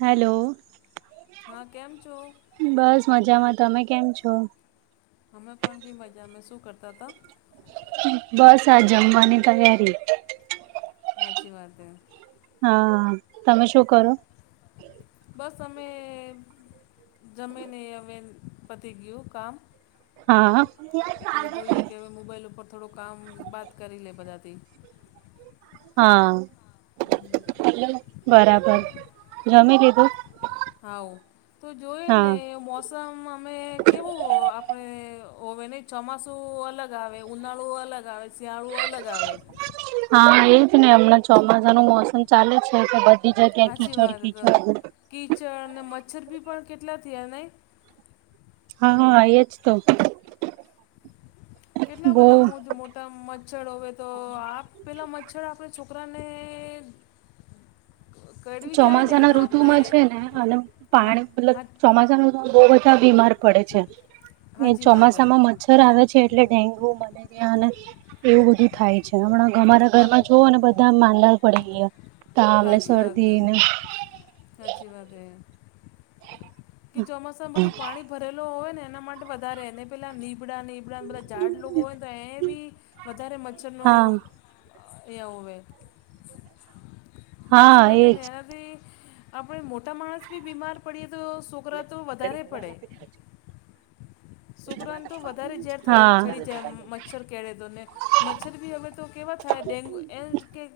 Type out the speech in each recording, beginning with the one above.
Hello હા, કેમ છો? બસ મજામાં, તમે કેમ છો? અમે પણ બી મજામાં, શું કરતા હતા? બસ આ જમવાની તૈયારી. હાચી વાત હે. હા, તમે શું કરો? બસ અમે જમીને હવે પતી ગયું કામ. હા. તો જોઈએ કે હવે મોબાઈલ ઉપર થોડું કામ બાત કરી લે બધાથી. હા બરાબર જમી લીધું. હાઓ તો જોઈ હા ને મો સમ અમે કેવું આપણે હોવે નઈ ચોમાસું અલગ આવે ઉનાળુ અલગ આવે. શિયાળું અલગ આવે. હા એજ નહી હમણાં મોસમ ચાલે છે. બધી જગ્યા કી સાચી ચડ વાત કી તો ચડ- કીચડ અને મચ્છરબી પણ કેટલા થયા નહીં. હા હા એ જ તો. કેટલા બહુ બધા મોજ મો- મચ્છર હો તો આપ પેલા મચ્છર આપણે છોકરાને- કરવી જાય ને તો ચોમાસાના આપણે માં છે ને અને હા હા પાણી- ન બહુ બધા બીમાર છે એ સાચી વાત હે ચોમાસામાં મચ્છર- ર આવે છે એટલે ડેન્ગુ મલેરિયા અને એવું બધું થાય છે હમણાં- અમારા હા ઘરમાં જોવઓ ને બધા માંનર પડી ગયા. તાવ ને સાાચી વાત શરદી ને સાચી વાત એ. કે ચોમાસા બધું પાણી ભરેલ હોય ને એના માટે વધારે એને પેલા નીબડા ની- ઉપરાંત બધા જાઝાડ લોકો હોયને તો એ બી વધારે મચ્છરનો હા એ હોય. હા સાચી વાત એજ ને એનાથી આપણેે મોટા માણસ બી બીમાર પડીએ તો- છોકરા તો વધારે પડે. તો ઝેર હા છડી જાય મચ્છર- કેળદોને મચ્છર બી હવે તો કેવા થાય ડેન્ગુ એ કે-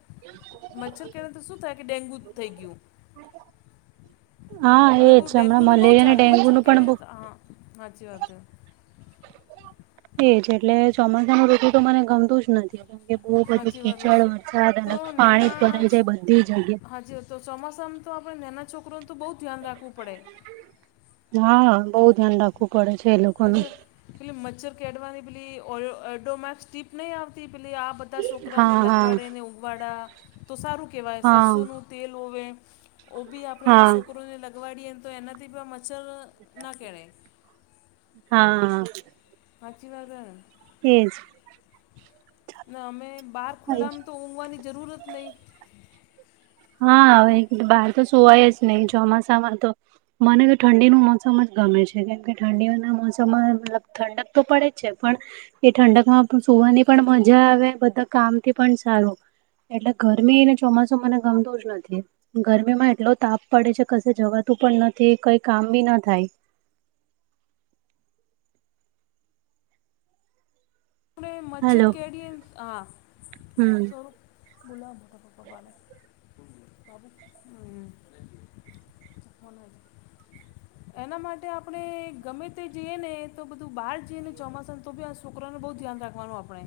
મચ્છર કેણથી શું થાય કે ડેન્ગુ થઈ ગયું. હા હવે એજ બહુ હમણાં મલેરિયા અને ડેન્ગુ નું પણ બહુ- હાચી વાત હે. એજ એટલે ચોમાસા ન ઋતુ તો મને ગમતું જ નથી. કે બહુ બધું સાચી વાત છે કીચળ સો- વરસાદ તો ભરાઈ નેના જાય બધી જગ્યા- હાજી તો ચોમાસામાં તો આપણે નાના છોકરોનું તો બહુ ધ્યાન રાખવું પડે. હા બઉુ ધ્યાન રાખકું પડે છે એ લોકો- હજ મચ્છર કેઢવાની પેરુ નહી આવતી આ બધ- બધા છોકરા ને હા હા લગવાડે ને ઉગવાડ તો સારું કેવાય હા સરસો નું તેલ હોવે- ઓ બી આપણે હા છોકરોને લગવાડીએને તો એનાથી પણ મચ્છર ના કેહેણે- હા. સાચી વાદ હેને. એ જ. ને અમે બહાર થાય ખુલ્લામ છે. તો ઊંઘવાની જરૂર જ નહીં. હાવે બહાર તો સુવાય જ નહી ચોમાસામાં તો. મને તો ઠંડીનું મોસમ જ ગમે છે કેમ કે ઠંડીઓના મોસમમાં મતલબ ઠંડક તો પડે જ છે પણ- એ ઠંડક માં પણ સુવાની પણ મજા આવે બધા કામ થી પણ સારું. ગરમીને ચોમાસું મને ગમતું નથી. ગરમીમાં એટલો તાપ પડે છે કશે જવાતું પણ નથી કઈ કામ બી ના થાય. મચ્છર હેલો કેડી એ હા હમ ભુલા તો પપ- તુ હચ ફોન માટે આપણે ગમે તે જઈએ ને બધું બહાર જઈએ ને ચોમાસા તો બી આ છોકરાને બહુ- ક્યા કરાવાનું આપણે.?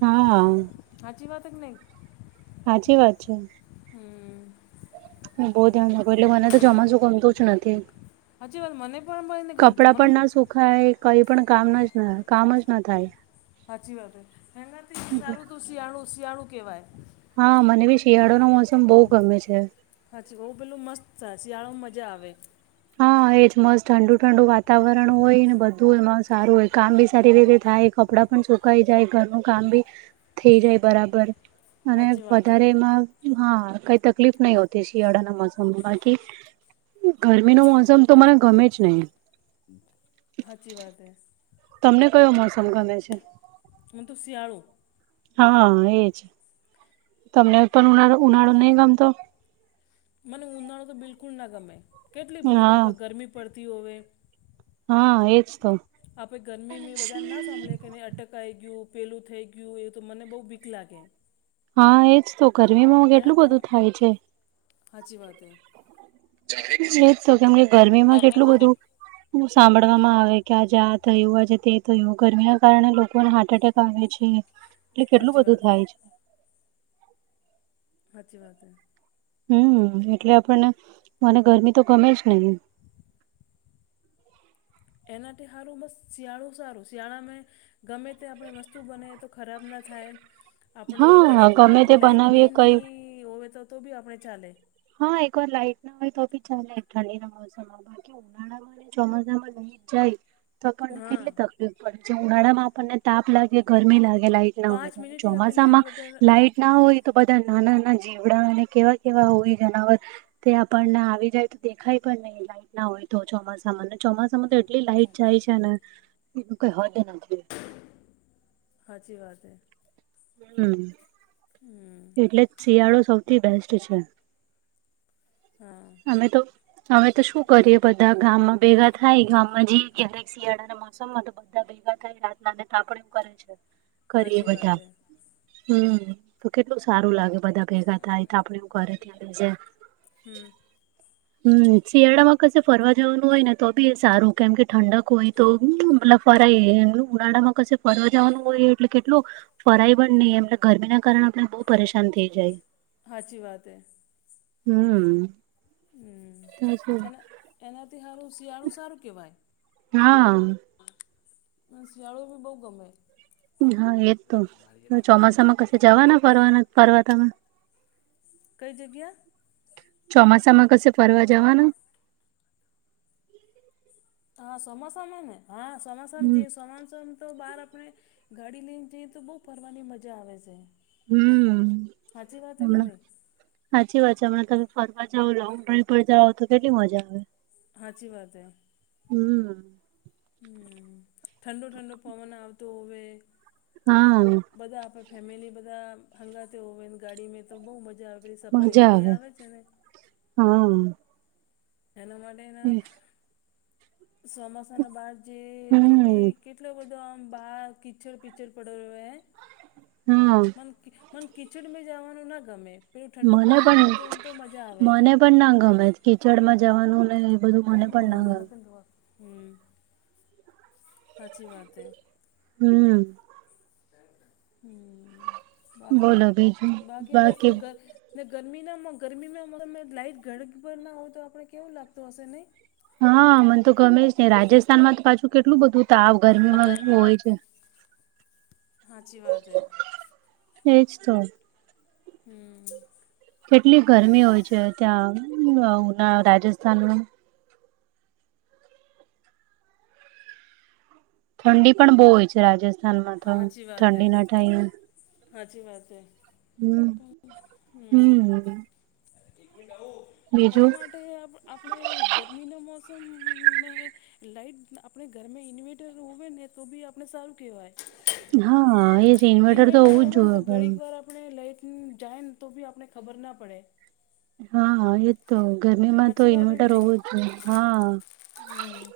હામમ હાજી વાત જ નહી. સાચી વાત છે. હમ. હ બહુ ધ્યાન રાખુ એકલે મને તો ચોમાશુ ગમતુ જ નથી. હજી વાત મને પણ મળી ને ગમતું. મને- ખાય કઈ પણ કામના જ કામ જ ના થાય. સાચી વાત હે એનાથી એટલે સારું તું શિયાળું શિયાળું કેવાય. હા મને બી શિયાળો નો મોસમ બહુ ગમે છે. હાછી ઓ પેલું મસ્ત થાય શિયાળોમાં મજા આવે. હા એજ મસ્ત ઠંડુ ઠંડુ વાતાવરણ હોય ને બધુંમાં સારું હોય કામ બી સારી રીતે થાય કપડાં પણ સુકાઈ જાય ઘરનું કામ ભી થઈ જાય બરાબર, અને સાચી વાત હે વધારે એમાં, હા કઈ તકલીફ નહી હોય. તે શિયાળાના મોસમ બાકી ગરમી નું મોસમ તો મને ગમે જ નઈ. હાચી વાત હૈ. તમને કયો મોસમ ગમે છે.? મને તુ શિયાળુ. હા હા એ જ! તમને પણ ઉનાળો ઉનાળો નહીં ગમતો.? મને ઉનાળો તો બિલકુલ ના ગમે કેટલી બધી હા બાપા ગરમી પડતી હોવે. હા એ જ તો, આપે ગરમી મે બધા ના સાંભળી મે હક ટકાઈ ગયું પેલું થઈ ગયું એ તો મને બહુ બીક લાગે. હા એજ તો ગરમીમાં આવુ કેટલું બધું થાય છે.? હાચી વાત હે. એજ તો કેમ કે ગરમીમાં કેટલું બધું એવું સાંભળવામાં આવે કે આજ આ થયું આજે તે થયું ગરમીના કારણે લોકોને હાર્ટ એટેક આવે છે એટલે કેટલું સાચી બધું વાત થાય છે.? સાચી વાત હે. હમ એટલે આપણને મને ગરમી તો ગમે જ નઈ. એનાથી હારું મસ્ત શિયાળું સારું શિયાળા મેં ગમે તે આપણે વસ્તુ બનાઇએ તો ખરાબ ના થાય. આપણે હા ઘડી ક ગમે વાર તે લાઈટ બી બનાવીએ કઈ નહી હોવે તો તો બી આપણે ચાલે. હા એકવાર લાાઈટ ના હોય તો બી ચાલે ઠંડી ના મોસમ ઉનાળામાં અને ચોમાસા માં લઈટ જાય.? તો આપણને હા કેટલી તકલીફ પડે છે ઉનાળામાં આપણને તાપ લાગે ગરમી લાગે લાઈટ ના હોય પાંચ તો મિનિટ આપણી લેટ ચોમાસામાં વગર લાઈટ ના હોય તો બધા નાના નાના જીવડા ને કેવા કેવા હોય જનાવર તે આપણને આવી જાય તો દેખાય પણ નઈ લાઇટ ના હોય તો ચોમાસામાં ને ચોમાસામાં તો એટલી લાઈટ જાય છે ને, કઈ હોય ન [inaudible] હાચી વાત હે. હમમ હમમ એટલે જ શિયાળો સૌથી બેસ્ટ છે. હા અમે તો અમે તો શું કરીએ બધા ગામમાં ભેગા થાય ગામમાં જઈએ ક્યારેક શિયાળામાં મોસમમા તો બધા ભેગા થાય રાતના ને તાપણું કરે છે કરીએ સાચી વાત બધા. હે હમ તો કેટલું સારું લાગે બધા ભેગા થાય તાપણું કરે ત્યારે જે. હમ હમ શિયાળામાં કશે ફરવા જવાનું હોય ને તો બી સારું. કેમ કે ઠંડક હોય તો મતલબ ફરાય એનું ઉનાળામાં કશે ફરવા જવાનું હોય એટલે કેટલું ફરાય પણ ની એમને ગરમીના કારણે બઉ પરેશાન થઈ જાય. સાચી વાત હે હમ હમ અને એનાથી હારું શિયાળું સારું કેવાય. હા હા અને શિયાળો ભી બહુ ગમે. હા એજ તો, ચોમાસામાં કશે જવાના ફરવાના ફરવા તમે? કઈ જગ્યા? ચોમાસામાં કશે ફરવા જવાના? હા સમસમને હા સમસમમાં હમ જઇયે સમસમ તો બહાર આપણે. ગાડી લઈને જઈએ તો બહુ ફરવાની મઝા આવે છે. હમ, સાચી વાત હે કે હમણા. નહીં હાચી વાત છે. હમણાં તમે ફરવા જઓ, લોંગ ડ્રાઈવ પર જાઓ તો કેટલી મજા આવે. હાચી વાત હૈ. હમ. હમ ઠંડો ઠંડો પવન આવતો હોવે. હા. બધા આપે ફેમિલી બધા હંગાતે હોય ને ગાડીમે તો બઉ મજા આવે. પેલી સફારી મઝા ગાડી આવે છે ને હા. એના માટેના ચોમાસાના બહાર જયે તો બી હમ કેટલો બધો આમ, બાર કિચ્ચડ પીચડ પડ્યો રેવે હે. હહ મ મન કીચડ મે જાવાનું ના ગમે. પેલું ઠંડો મને પવન પણ આવતો હોય ને તો મઝા આવે. મને પણ ના ગમે કિચડમાં જવાનું ને. બધું પેન મને પણ ના નંબર ગમે લખે ને તો હા હમ હાચી વાત હે. હમ. હમ બાકી, બોલો બીજું બાકી બસ [inaudible] ને ગરમીના માં ગરમીના માં લાઈટ ઘડીક ભર ના હોય તો આપણે કેવું લાગતું હશે નઈ? હા મને તો ગમે જ ની. રાજસ્થાનમાં તો પાછું કેટલું બધું તાવ ગરમીમાં હોય છે. હાચી વાત હૈ. એજ તો હમ. કેટલી ગરમી હોય છે ત્યાં, ઉના રાજસ્થાનમાં. ઠંડી પણ બહુ હોય છે રાજસ્થાનમાં તો હાચી વાત હે ઠંડીના ટાઈમ. હાચી વાત હે હમ. [inaudible] એના બીજું માટે આપ આપણે ગરમીના મોસમ મેં. લાઈટ આપણે ઘરે મે ઇન્વેર્ટર હોવેને તો બી આપણે સારું કેવાય. હા એજ ઇન્વર્ટર તો હોવું જ જોયે ઘર અને લાઈટનું જાય ને તો બી આપને ખબર ના પડે. હા હા એજ તો ગરમીમાં તો ઇન્વર્ટર હોવું જ જોઈએ. હા. હમ.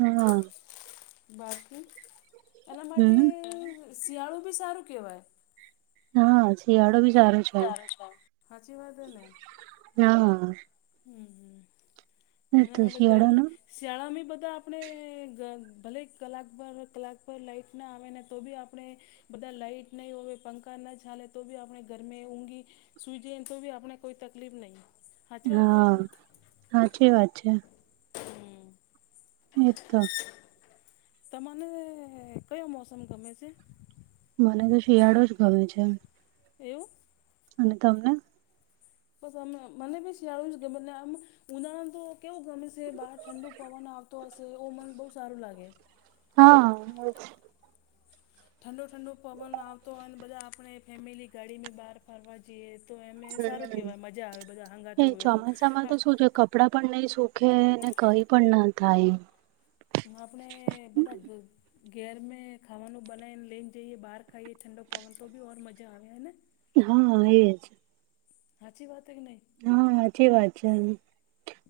અહીંયા હોય. બાકી, એના માટે હમ શિયાળું બી સારું કહેવાય. હાઉ શિયાળો બી સારું. સારું છે. હાચી વાત હે ને. હા. હમ હમ એ એના તો માટે ગરમી શિયાળાનો શિયાળામી બધા આપણે ઘ ભલે કલાક પરર કલાક પર લાઈટ ના આવે ને તો બી આપણે બધા લાઈટ નહી હોવે, પંખા ના ચાલે તો બી આપણે ઘરમે ઊંઘી સુઈ જઇએને તો બી આપણે કોઈ તકલીફ નહીં. હાચી વાત હે કે હા નહીં? હાચી વાત છે. હમ્મ. એ જ તો. ત મને કયો મોસમ ગમે છે? મને તો શિયાળો જ ગમે છે. એવું? અને તમને? બસ અમને મને બી શિયાળો જ ગમે એલે આમ ઉનાળા પણ તો કેવું ગમે છે બહાર ઠંડુ પવન આવ તો હશે એ મને બહુ સારું લાગે. હા. નવ ઠંડુ ઠંડો પવન આવતો હોયને, બધા આપણે ફેમિલી ગાડી મે બહાર ફરવા જઈએ, તો એને સારું કહેવાય. મજા આવે, બધા હંગાતો હોય, તો આપ કપડા પણ નહી સુખેને, કઈ પણ ના થાય એમ. આપણે બધા ભો ઘેર મે ખાવાનું બનાયને લઈન જઈએ, બહાર ખાઈએ ઠંડો પવન તો બી ઓર મજા આવે હને? હા એ છ. હાચી વાત હેક નહી. હા, હાચી વાત છે.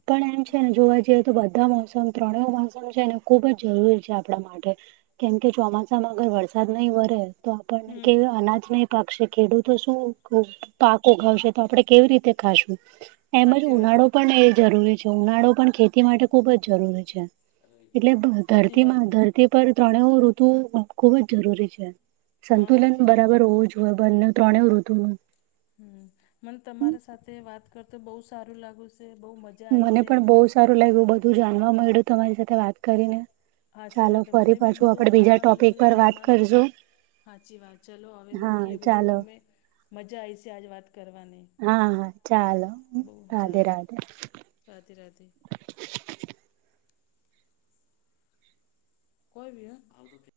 પણ એમ છે ને, જોવા જઈએ તો બધા મોસમ ત્રણેય મોસમ છે ને, ખુબ જ જરૂરી છે. આપણા માટે. કેમ કે ચોમાસામાં અગર વરસાદ નહીં વરે તો આપણને હમ્મ કે અનાજ નહી પાકશે. ખેડૂતો શું? પાક ઉગાવશે તો આપણે કેવી રીતે ખાશું એમજ હાચી વાત ઉનાળો પણ એ જરૂરી છે. ઉનાળો પણ ખેતી માટે ખુબ જ જરૂરી છે. એટલે હાચી વાત ધરતીમાં હે. ધરતી પર ત્રણેઉ ઋતુ ખુબ જ જરૂરી છે. હા સંતુલન હાચી વાત બરાબર હે. હોવું જ હ બંને ત્રણે ઋતુનું હમ. મને તમારા સાથે વાત કરતો બહુ સારું લાગુ છે. બહુ મ મને પણ બહુ સારું લાગ્યું. બધું જાણવા મળ્યું, તમારી સાથે વાત કરીને. સાચી ચાલો, વાત મને ફરી બી પાછું બધું આપણે બીજા ટોપિક પર વાત કરજો. હાચી વાત. ચલો હવે, મૂકીએ બધું અમે મજા આઈ છે આજ વાત કરવાની. હા હા. ચાલો, બહુ રાધે ચાલો રાધે. રાધે રાધે. કોઈ ભી હ.